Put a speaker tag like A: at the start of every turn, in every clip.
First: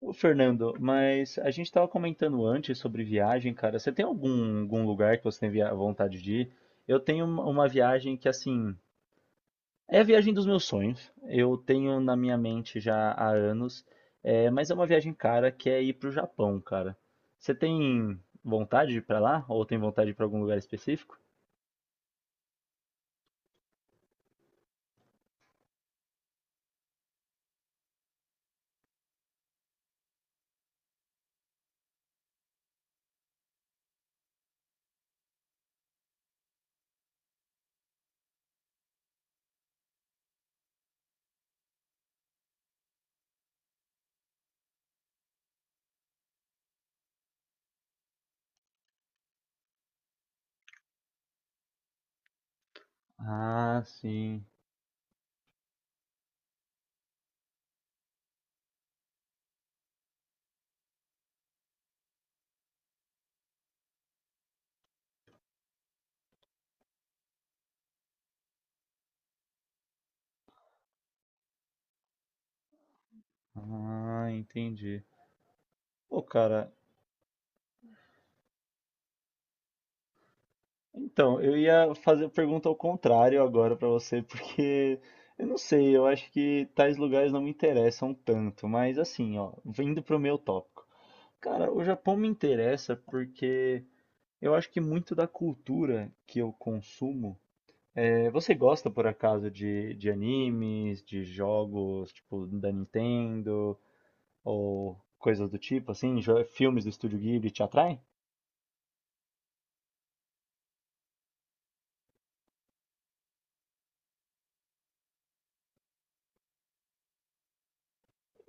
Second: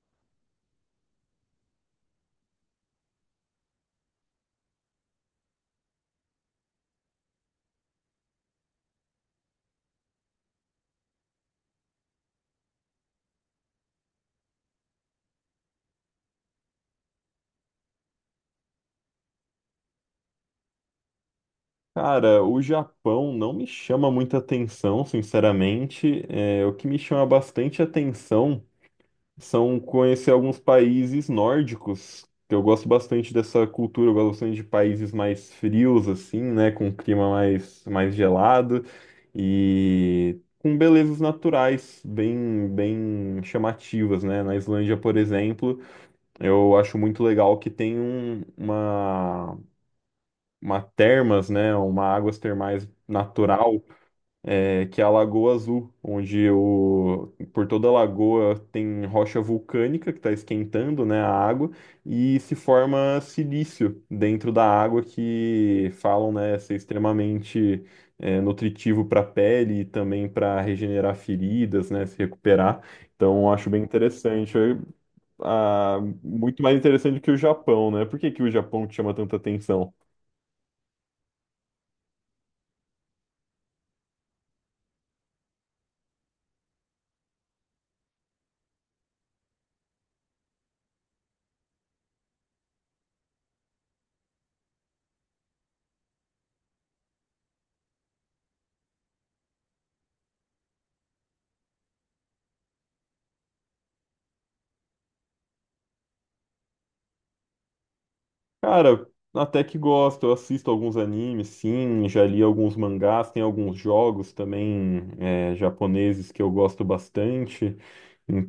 A: Ô, Fernando, mas a gente estava comentando antes sobre viagem, cara. Você tem algum lugar que você tem vontade de ir? Eu tenho uma viagem que, assim, é a viagem dos meus sonhos. Eu tenho na minha mente já há anos, mas é uma viagem cara que é ir pro Japão, cara. Você tem vontade de ir pra lá? Ou tem vontade de ir pra algum lugar específico?
B: Cara, o Japão não me chama muita atenção, sinceramente. O que me chama bastante atenção são conhecer alguns países nórdicos, que eu gosto bastante dessa cultura, eu gosto bastante de países mais frios, assim, né, com um clima mais gelado e com belezas naturais bem chamativas, né? Na Islândia, por exemplo, eu acho muito legal que tem um, uma termas, né, uma águas termais natural,
A: Ah, sim.
B: que é a Lagoa Azul, por toda a lagoa tem rocha vulcânica que está esquentando, né, a água e se forma silício dentro da água que falam, né, ser extremamente nutritivo para a pele e também para regenerar feridas, né, se recuperar. Então, acho bem
A: Ah,
B: interessante.
A: entendi. Pô,
B: Muito
A: cara,
B: mais interessante que o Japão, né? Por que que o Japão te chama tanta atenção?
A: então, eu ia fazer a pergunta ao contrário agora pra você, porque eu não sei, eu acho que tais lugares não me interessam tanto, mas assim, ó, vindo pro meu tópico. Cara, o Japão me interessa porque eu acho que muito da cultura que eu consumo. Você gosta por acaso de, animes, de jogos tipo da Nintendo ou coisas do tipo, assim, filmes do Estúdio Ghibli te atraem?
B: Cara, até que gosto, eu assisto alguns animes, sim, já li alguns mangás, tem alguns jogos também japoneses que eu gosto bastante,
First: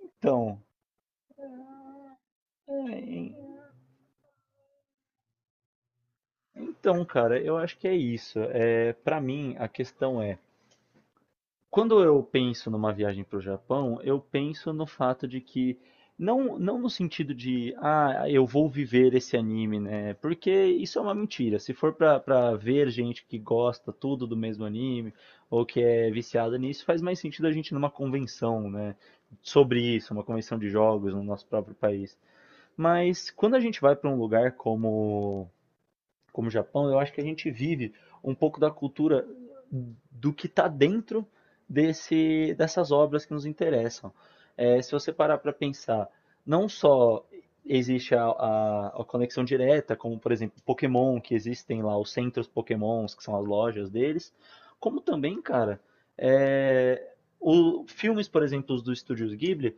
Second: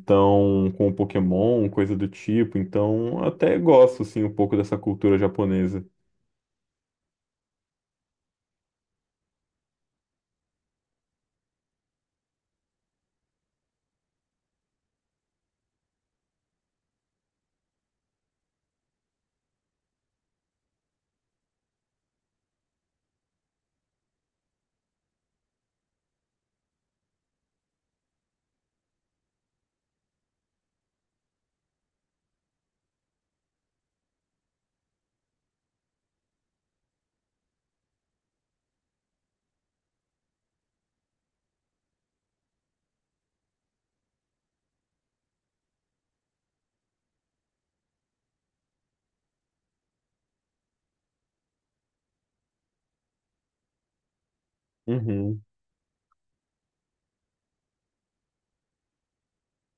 A: Então,
B: com Pokémon, coisa do tipo, então
A: é,
B: até gosto, sim, um pouco dessa cultura japonesa.
A: Então, cara, eu acho que é isso. Para mim, a questão é, quando eu penso numa viagem para o Japão, eu penso no fato de que não, não no sentido de, ah, eu vou viver esse anime, né? Porque isso é uma mentira. Se for pra, ver gente que gosta tudo do mesmo anime ou que é viciada nisso, faz mais sentido a gente ir numa convenção, né? Sobre isso, uma convenção de jogos no nosso próprio país. Mas quando a gente vai para um lugar como o Japão, eu acho que a gente vive um pouco da cultura do que está dentro dessas obras que nos interessam. Se você parar para pensar, não só existe a conexão direta, como por exemplo Pokémon, que existem lá os centros Pokémons, que são as lojas deles, como também,
B: Uhum.
A: cara, é, filmes, por exemplo, dos estúdios Ghibli,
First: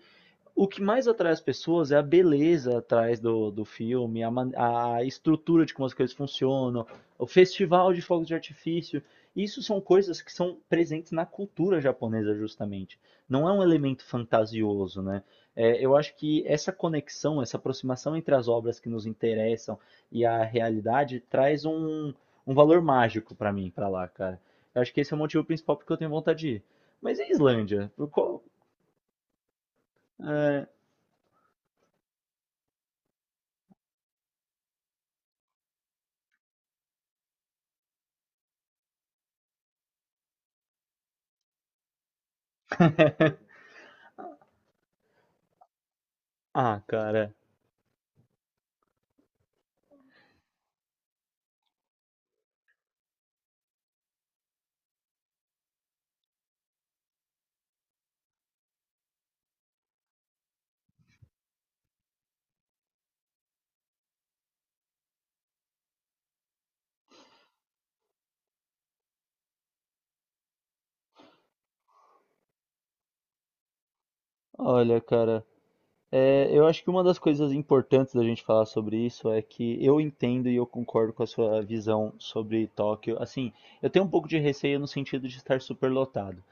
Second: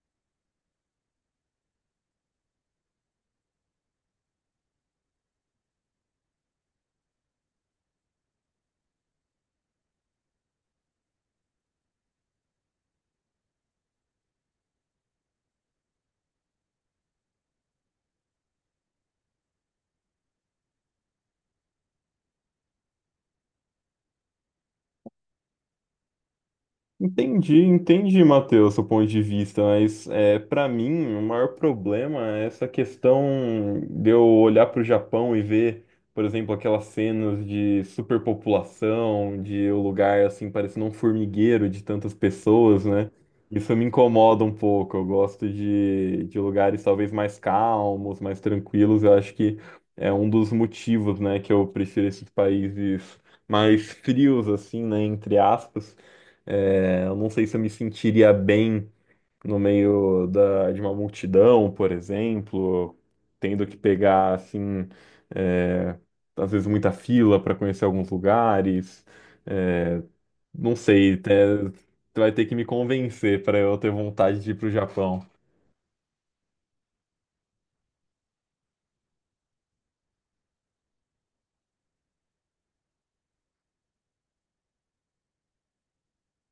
A: o que mais atrai as pessoas é a beleza atrás do, filme, a estrutura de como as coisas funcionam, o festival de fogos de artifício. Isso são coisas que são presentes na cultura japonesa, justamente. Não é um elemento fantasioso, né? Eu acho que essa conexão, essa aproximação entre as obras que nos interessam e a realidade traz um valor mágico pra mim, pra lá, cara. Eu acho que esse é o motivo principal porque eu tenho vontade de ir. Mas e a
B: Entendi,
A: Islândia?
B: entendi, Matheus, seu ponto de vista, mas
A: É,
B: para mim o maior problema é essa questão de eu olhar para o Japão e ver, por exemplo, aquelas cenas de superpopulação, de o lugar assim parecendo um formigueiro de tantas pessoas, né? Isso me incomoda um pouco. Eu gosto de
A: Ah,
B: lugares talvez
A: cara.
B: mais calmos, mais tranquilos. Eu acho que é um dos motivos, né, que eu prefiro esses países mais frios, assim, né, entre aspas. É, eu não sei se eu me sentiria bem no meio de uma multidão, por exemplo, tendo que pegar, assim, é, às vezes muita fila para conhecer alguns lugares. É, não sei, até, tu vai ter que me convencer para eu ter vontade de ir pro
A: Olha,
B: Japão.
A: cara, eu acho que uma das coisas importantes da gente falar sobre isso é que eu entendo e eu concordo com a sua visão sobre Tóquio. Assim, eu tenho um pouco de receio no sentido de estar superlotado.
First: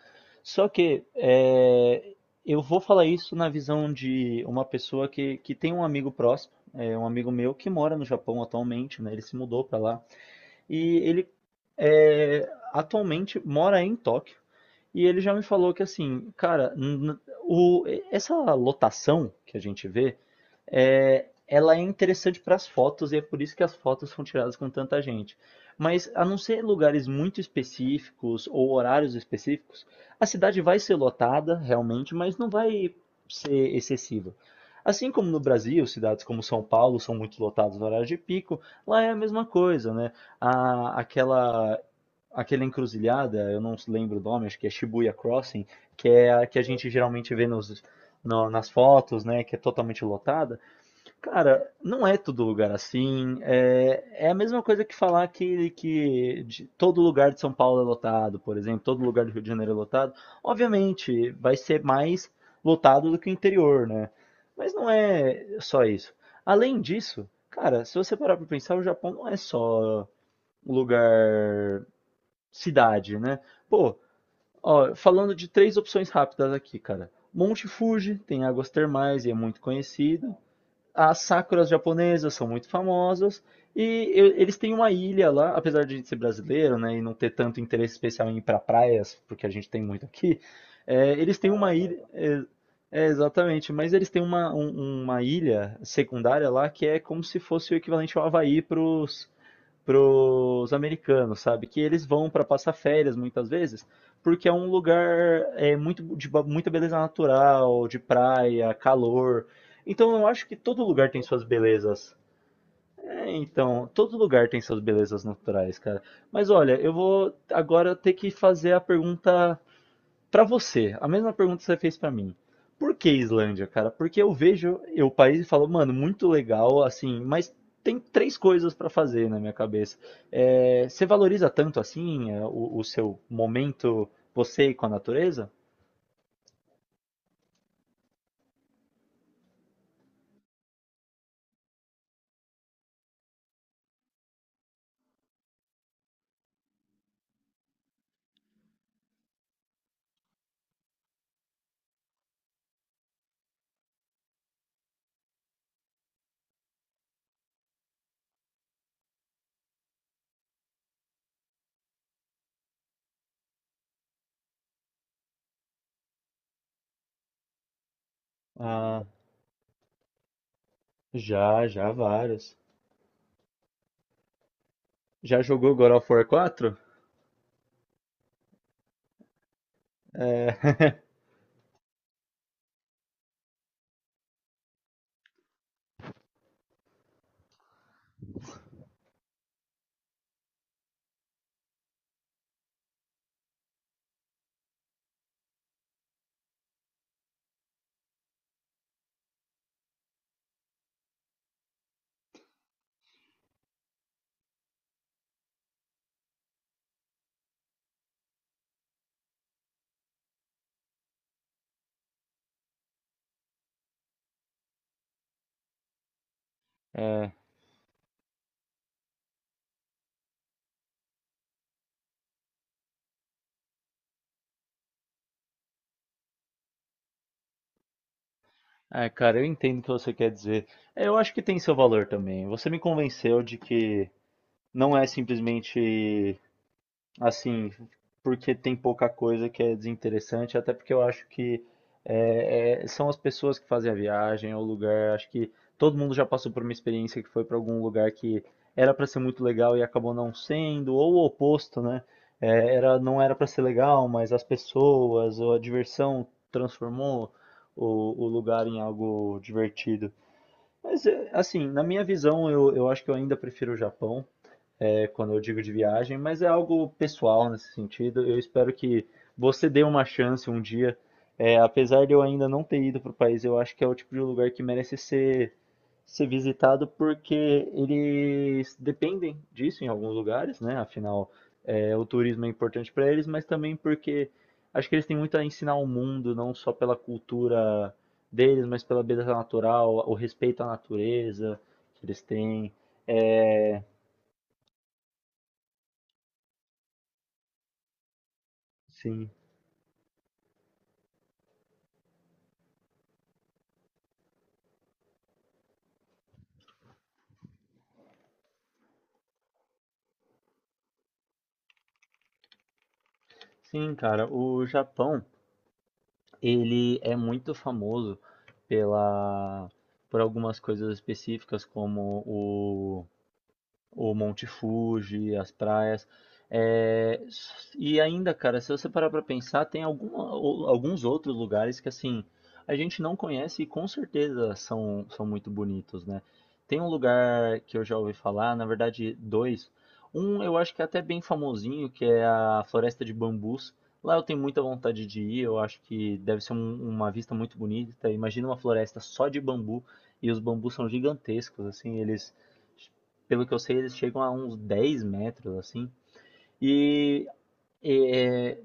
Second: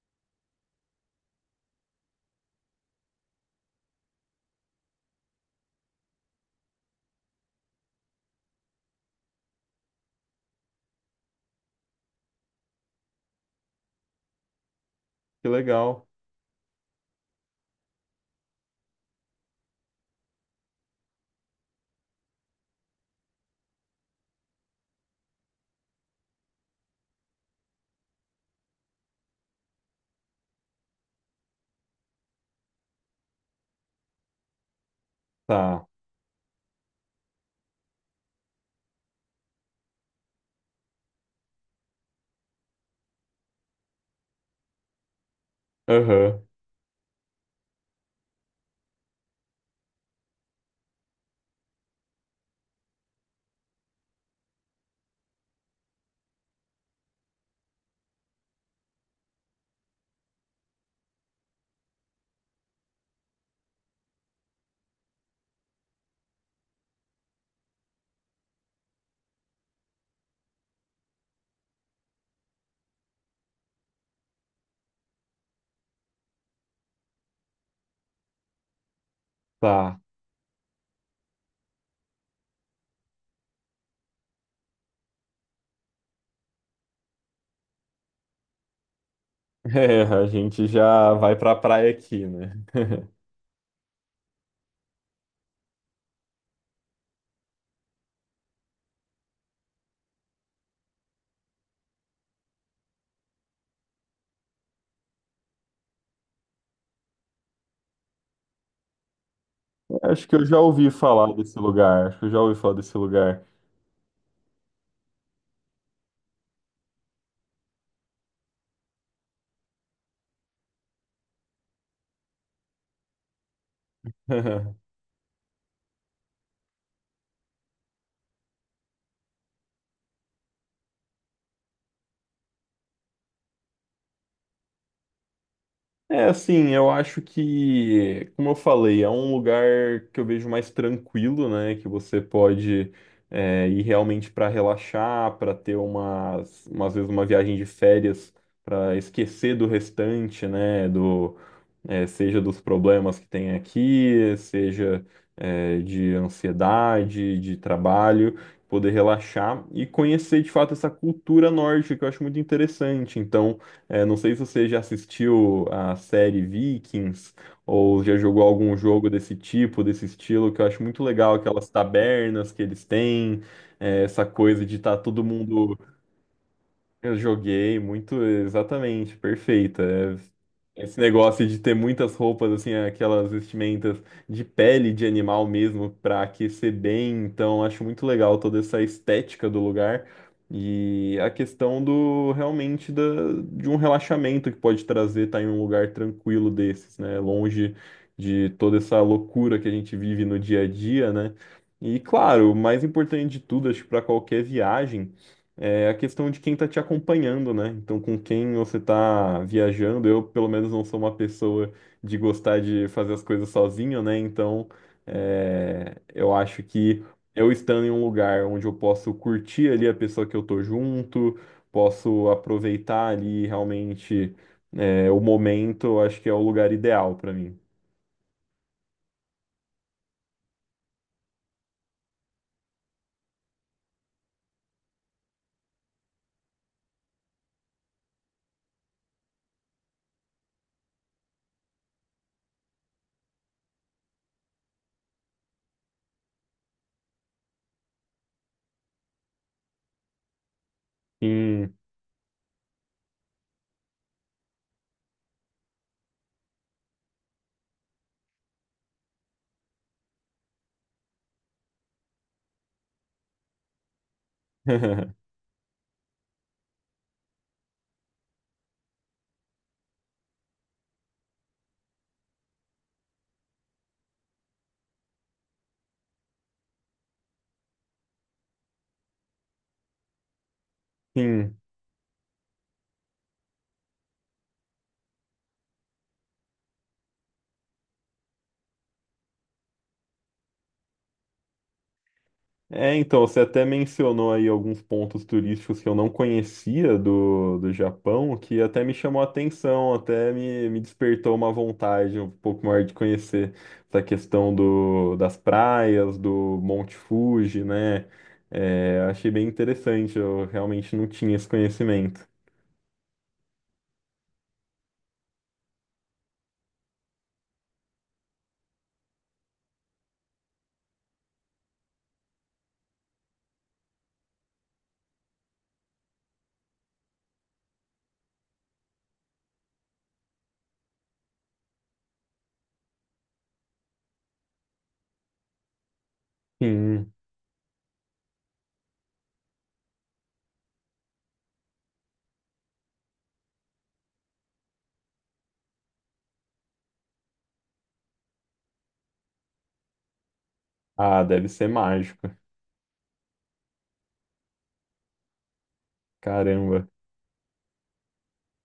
A: Só que eu vou falar isso na visão de uma pessoa que tem um amigo próximo, um amigo meu que mora no Japão atualmente, né? Ele se mudou para lá e ele atualmente mora em Tóquio. E ele já me
B: Que
A: falou que
B: legal.
A: assim, cara, o, essa lotação que a gente vê ela é interessante para as fotos e é por isso que as fotos são tiradas com tanta gente. Mas a não ser lugares muito específicos ou horários específicos, a cidade vai ser lotada realmente, mas não vai ser excessiva. Assim como no
B: Tá.
A: Brasil, cidades como São Paulo são muito lotadas no horário de pico, lá é a mesma coisa, né? A, aquela aquela encruzilhada, eu não lembro o nome, acho que é Shibuya Crossing, que é
B: Aham.
A: a que a gente geralmente vê nos, nas fotos, né? Que é totalmente lotada. Cara, não é todo lugar assim. É, é a mesma coisa que falar que, que todo lugar de São Paulo é lotado, por exemplo, todo lugar do Rio de Janeiro é lotado. Obviamente, vai ser mais lotado do que o interior, né? Mas não é só isso. Além disso, cara, se você parar pra pensar, o Japão não é só um lugar cidade, né? Pô, ó, falando de três opções rápidas aqui, cara. Monte Fuji tem águas termais e é muito
B: Tá.
A: conhecido. As sakuras japonesas são muito famosas e eles têm uma ilha lá, apesar de a gente ser brasileiro, né, e não ter tanto interesse especial em ir para praias, porque a gente tem
B: É,
A: muito
B: a
A: aqui,
B: gente já vai
A: eles têm
B: pra
A: uma
B: praia
A: ilha,
B: aqui,
A: é,
B: né?
A: é, exatamente, mas eles têm uma, uma ilha secundária lá que é como se fosse o equivalente ao Havaí para os pros americanos, sabe? Que eles vão para passar férias muitas vezes, porque é um lugar muito muita beleza natural, de praia, calor. Então
B: Acho
A: eu
B: que eu
A: acho que
B: já
A: todo
B: ouvi
A: lugar tem
B: falar
A: suas
B: desse lugar.
A: belezas.
B: Acho que eu já ouvi falar desse
A: É,
B: lugar.
A: então, todo lugar tem suas belezas naturais, cara. Mas olha, eu vou agora ter que fazer a pergunta pra você, a mesma pergunta que você fez pra mim. Por que Islândia, cara? Porque eu vejo o país e falo, mano, muito legal, assim, mas tem três coisas pra fazer na minha cabeça. Você valoriza tanto assim o seu momento, você e com a natureza?
B: É assim, eu acho que, como eu falei, é um lugar que eu vejo mais tranquilo, né? Que você pode ir realmente para relaxar, para ter umas vezes uma viagem de férias, para esquecer do restante, né? Seja dos problemas que tem aqui, seja de ansiedade, de trabalho, poder relaxar e conhecer de fato essa cultura nórdica que eu acho muito interessante. Então, não sei se você já assistiu a série Vikings ou já jogou algum
A: Ah,
B: jogo desse tipo, desse estilo, que eu acho muito legal,
A: já,
B: aquelas
A: já
B: tabernas
A: vários.
B: que eles têm, essa coisa de estar todo
A: Já jogou
B: mundo
A: God of War 4?
B: eu joguei muito, exatamente, perfeita. É, esse negócio de ter muitas roupas, assim, aquelas vestimentas de pele de animal mesmo, pra aquecer bem. Então, acho muito legal toda essa estética do lugar e a questão do realmente de um relaxamento que pode trazer estar em um lugar tranquilo desses, né? Longe de toda essa loucura que a gente vive no dia a dia, né? E, claro, o mais importante de tudo, acho que para qualquer viagem é a questão de quem está te acompanhando, né? Então, com quem você está viajando, eu pelo menos não sou uma pessoa de gostar de fazer as coisas sozinho, né? Então, eu acho que
A: É,
B: eu estando em um lugar onde eu posso curtir ali a pessoa que eu tô junto, posso aproveitar ali realmente o momento, eu acho que é o lugar ideal para mim.
A: é, cara, eu entendo o que você quer dizer. É, eu acho que tem seu valor também. Você me convenceu de que não é simplesmente assim, porque tem pouca coisa que é desinteressante, até porque eu acho que são as pessoas que fazem a viagem, é o lugar. Acho que todo mundo já passou por uma experiência que foi para algum lugar que era para ser muito legal e acabou não sendo, ou o
B: Sim.
A: oposto, né? É, não era para ser legal, mas as pessoas ou a diversão transformou o lugar em algo divertido. Mas, assim, na minha visão, eu acho que eu ainda prefiro o Japão quando eu digo de viagem, mas é algo pessoal nesse sentido. Eu espero que você dê uma chance um dia. Apesar de eu ainda não ter ido para o país, eu acho que é o tipo de lugar que merece ser visitado porque eles dependem disso em alguns lugares, né? Afinal,
B: Sim.
A: o turismo é importante para eles, mas também porque acho que eles têm muito a ensinar ao mundo, não só pela cultura deles, mas pela beleza natural, o respeito à natureza que eles têm.
B: É, então, você até
A: É,
B: mencionou aí alguns pontos turísticos que eu não conhecia do Japão, que até me chamou a
A: sim.
B: atenção, até me despertou uma vontade um pouco maior de conhecer essa questão do, das praias, do Monte Fuji, né? É, achei bem interessante, eu realmente não tinha esse conhecimento.
A: Sim, cara, o Japão, ele é muito famoso pela por algumas coisas específicas como o Monte Fuji, as praias. É, e ainda, cara, se você parar pra pensar, tem alguns outros lugares que assim a gente não conhece e com certeza são muito bonitos, né? Tem um
B: Sim.
A: lugar que eu já ouvi falar, na verdade, dois. Um eu acho que é até bem famosinho, que é a Floresta de Bambus. Lá eu tenho muita vontade de ir, eu acho que deve ser uma vista muito bonita. Imagina uma floresta só de bambu e os bambus são
B: Ah, deve ser
A: gigantescos, assim,
B: mágico.
A: eles pelo que eu sei, eles chegam a uns 10 metros, assim.
B: Caramba.
A: E é,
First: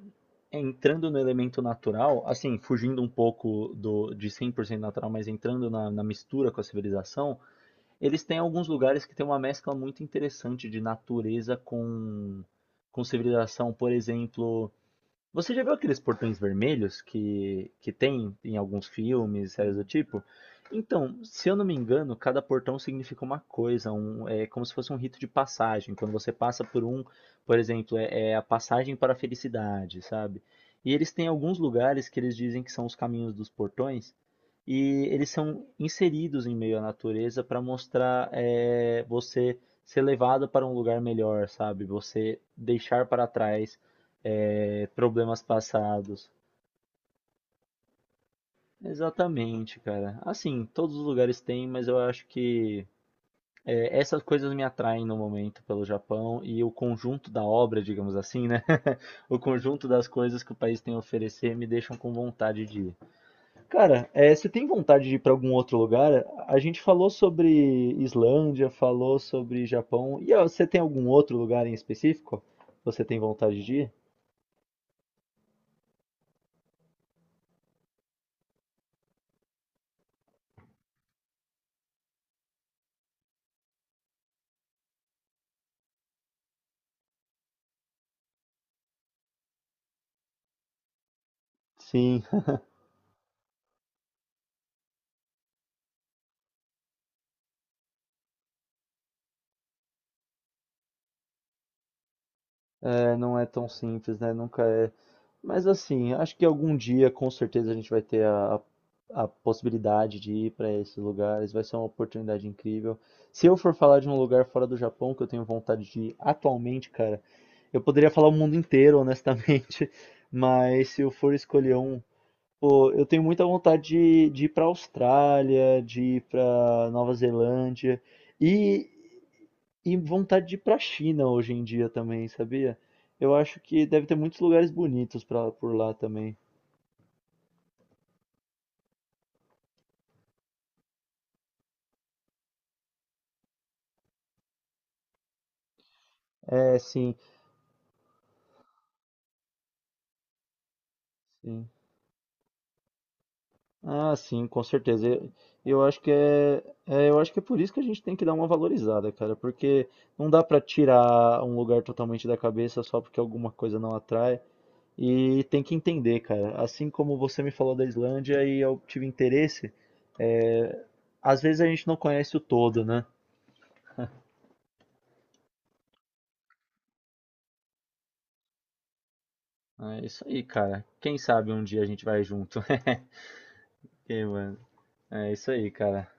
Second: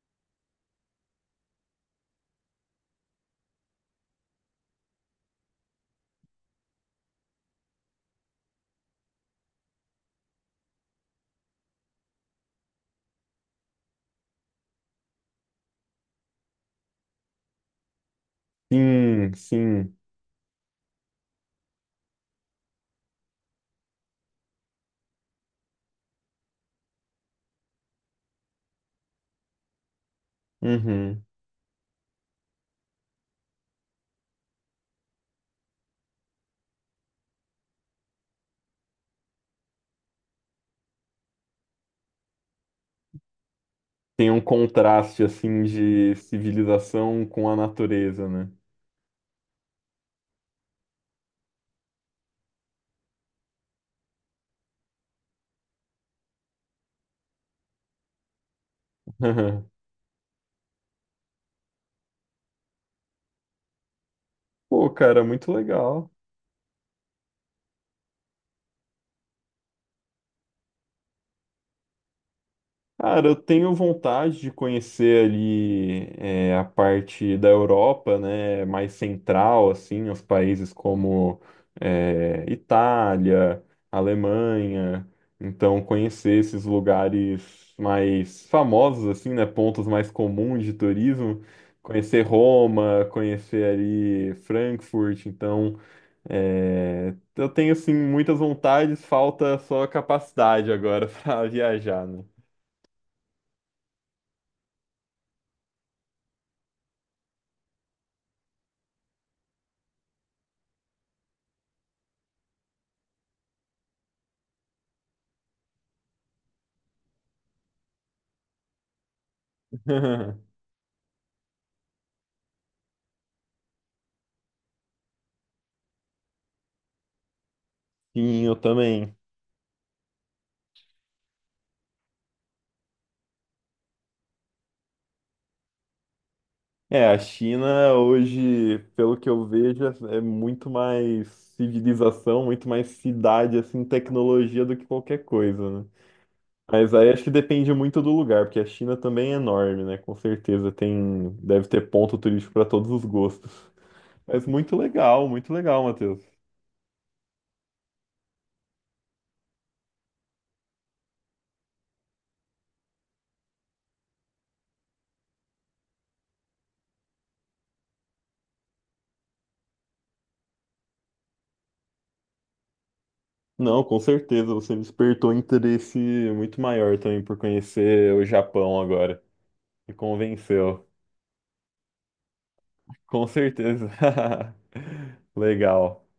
A: entrando no elemento natural, assim, fugindo um pouco do, de 100% natural, mas entrando na, mistura com a civilização, eles têm alguns lugares que tem uma mescla muito interessante de natureza com, civilização. Por exemplo, você já viu aqueles portões vermelhos que tem em alguns
B: Sim,
A: filmes, séries do
B: sim.
A: tipo? Então, se eu não me engano, cada portão significa uma coisa, é como se fosse um rito de passagem. Quando você passa por um, por exemplo, é a passagem para a felicidade, sabe? E eles
B: Uhum.
A: têm alguns lugares que eles dizem que são os caminhos dos portões, e eles são inseridos em meio à natureza para mostrar você ser levado para um lugar melhor, sabe? Você deixar para trás
B: Tem um contraste
A: problemas
B: assim de
A: passados.
B: civilização com a natureza, né?
A: Exatamente, cara. Assim, todos os lugares têm, mas eu acho que essas coisas me atraem no momento pelo Japão e o conjunto da obra, digamos assim, né? O conjunto das coisas que o país tem a oferecer me deixam com vontade de ir. Cara, você tem
B: Pô,
A: vontade de ir
B: cara,
A: para
B: muito
A: algum outro
B: legal.
A: lugar? A gente falou sobre Islândia, falou sobre Japão. E ó, você tem algum outro lugar em específico? Você tem
B: Cara, eu
A: vontade
B: tenho
A: de ir?
B: vontade de conhecer ali a parte da Europa, né, mais central, assim, os países como Itália, Alemanha. Então, conhecer esses lugares mais famosos, assim, né, pontos mais comuns de turismo. Conhecer
A: Sim.
B: Roma, conhecer ali Frankfurt. Então, é, eu tenho assim muitas vontades, falta só a capacidade agora para viajar, né?
A: É, não é tão simples, né? Nunca é. Mas assim, acho que algum dia com certeza a gente vai ter a possibilidade de ir para esses lugares. Vai ser uma oportunidade incrível. Se eu for falar de um lugar fora do Japão que eu tenho vontade de ir atualmente, cara, eu poderia falar o mundo inteiro, honestamente. Mas se eu for escolher um, pô, eu tenho muita vontade de, ir para Austrália, de ir para Nova Zelândia.
B: Sim, eu também.
A: E vontade de ir pra China hoje em dia também, sabia? Eu acho que deve ter muitos lugares bonitos por lá também.
B: É, a China hoje, pelo que eu vejo, é muito mais civilização, muito mais cidade, assim, tecnologia do que qualquer coisa, né?
A: É,
B: Mas aí
A: sim,
B: acho que depende muito do lugar, porque a China também é enorme, né? Com certeza tem, deve
A: sim.
B: ter ponto turístico para todos os gostos.
A: Ah,
B: Mas
A: sim, com certeza. Eu,
B: muito legal,
A: eu acho que
B: Matheus.
A: eu acho que é por isso que a gente tem que dar uma valorizada, cara, porque não dá pra tirar um lugar totalmente da cabeça só porque alguma coisa não atrai. E tem que entender, cara. Assim como você me falou da Islândia e eu tive interesse, é, às vezes a gente não conhece o todo, né?
B: Não, com certeza, você despertou interesse muito maior também por conhecer o Japão agora. Me
A: É isso aí, cara.
B: convenceu.
A: Quem sabe um dia a gente vai junto.
B: Com certeza.
A: Ok, mano. É isso aí,
B: Legal.
A: cara.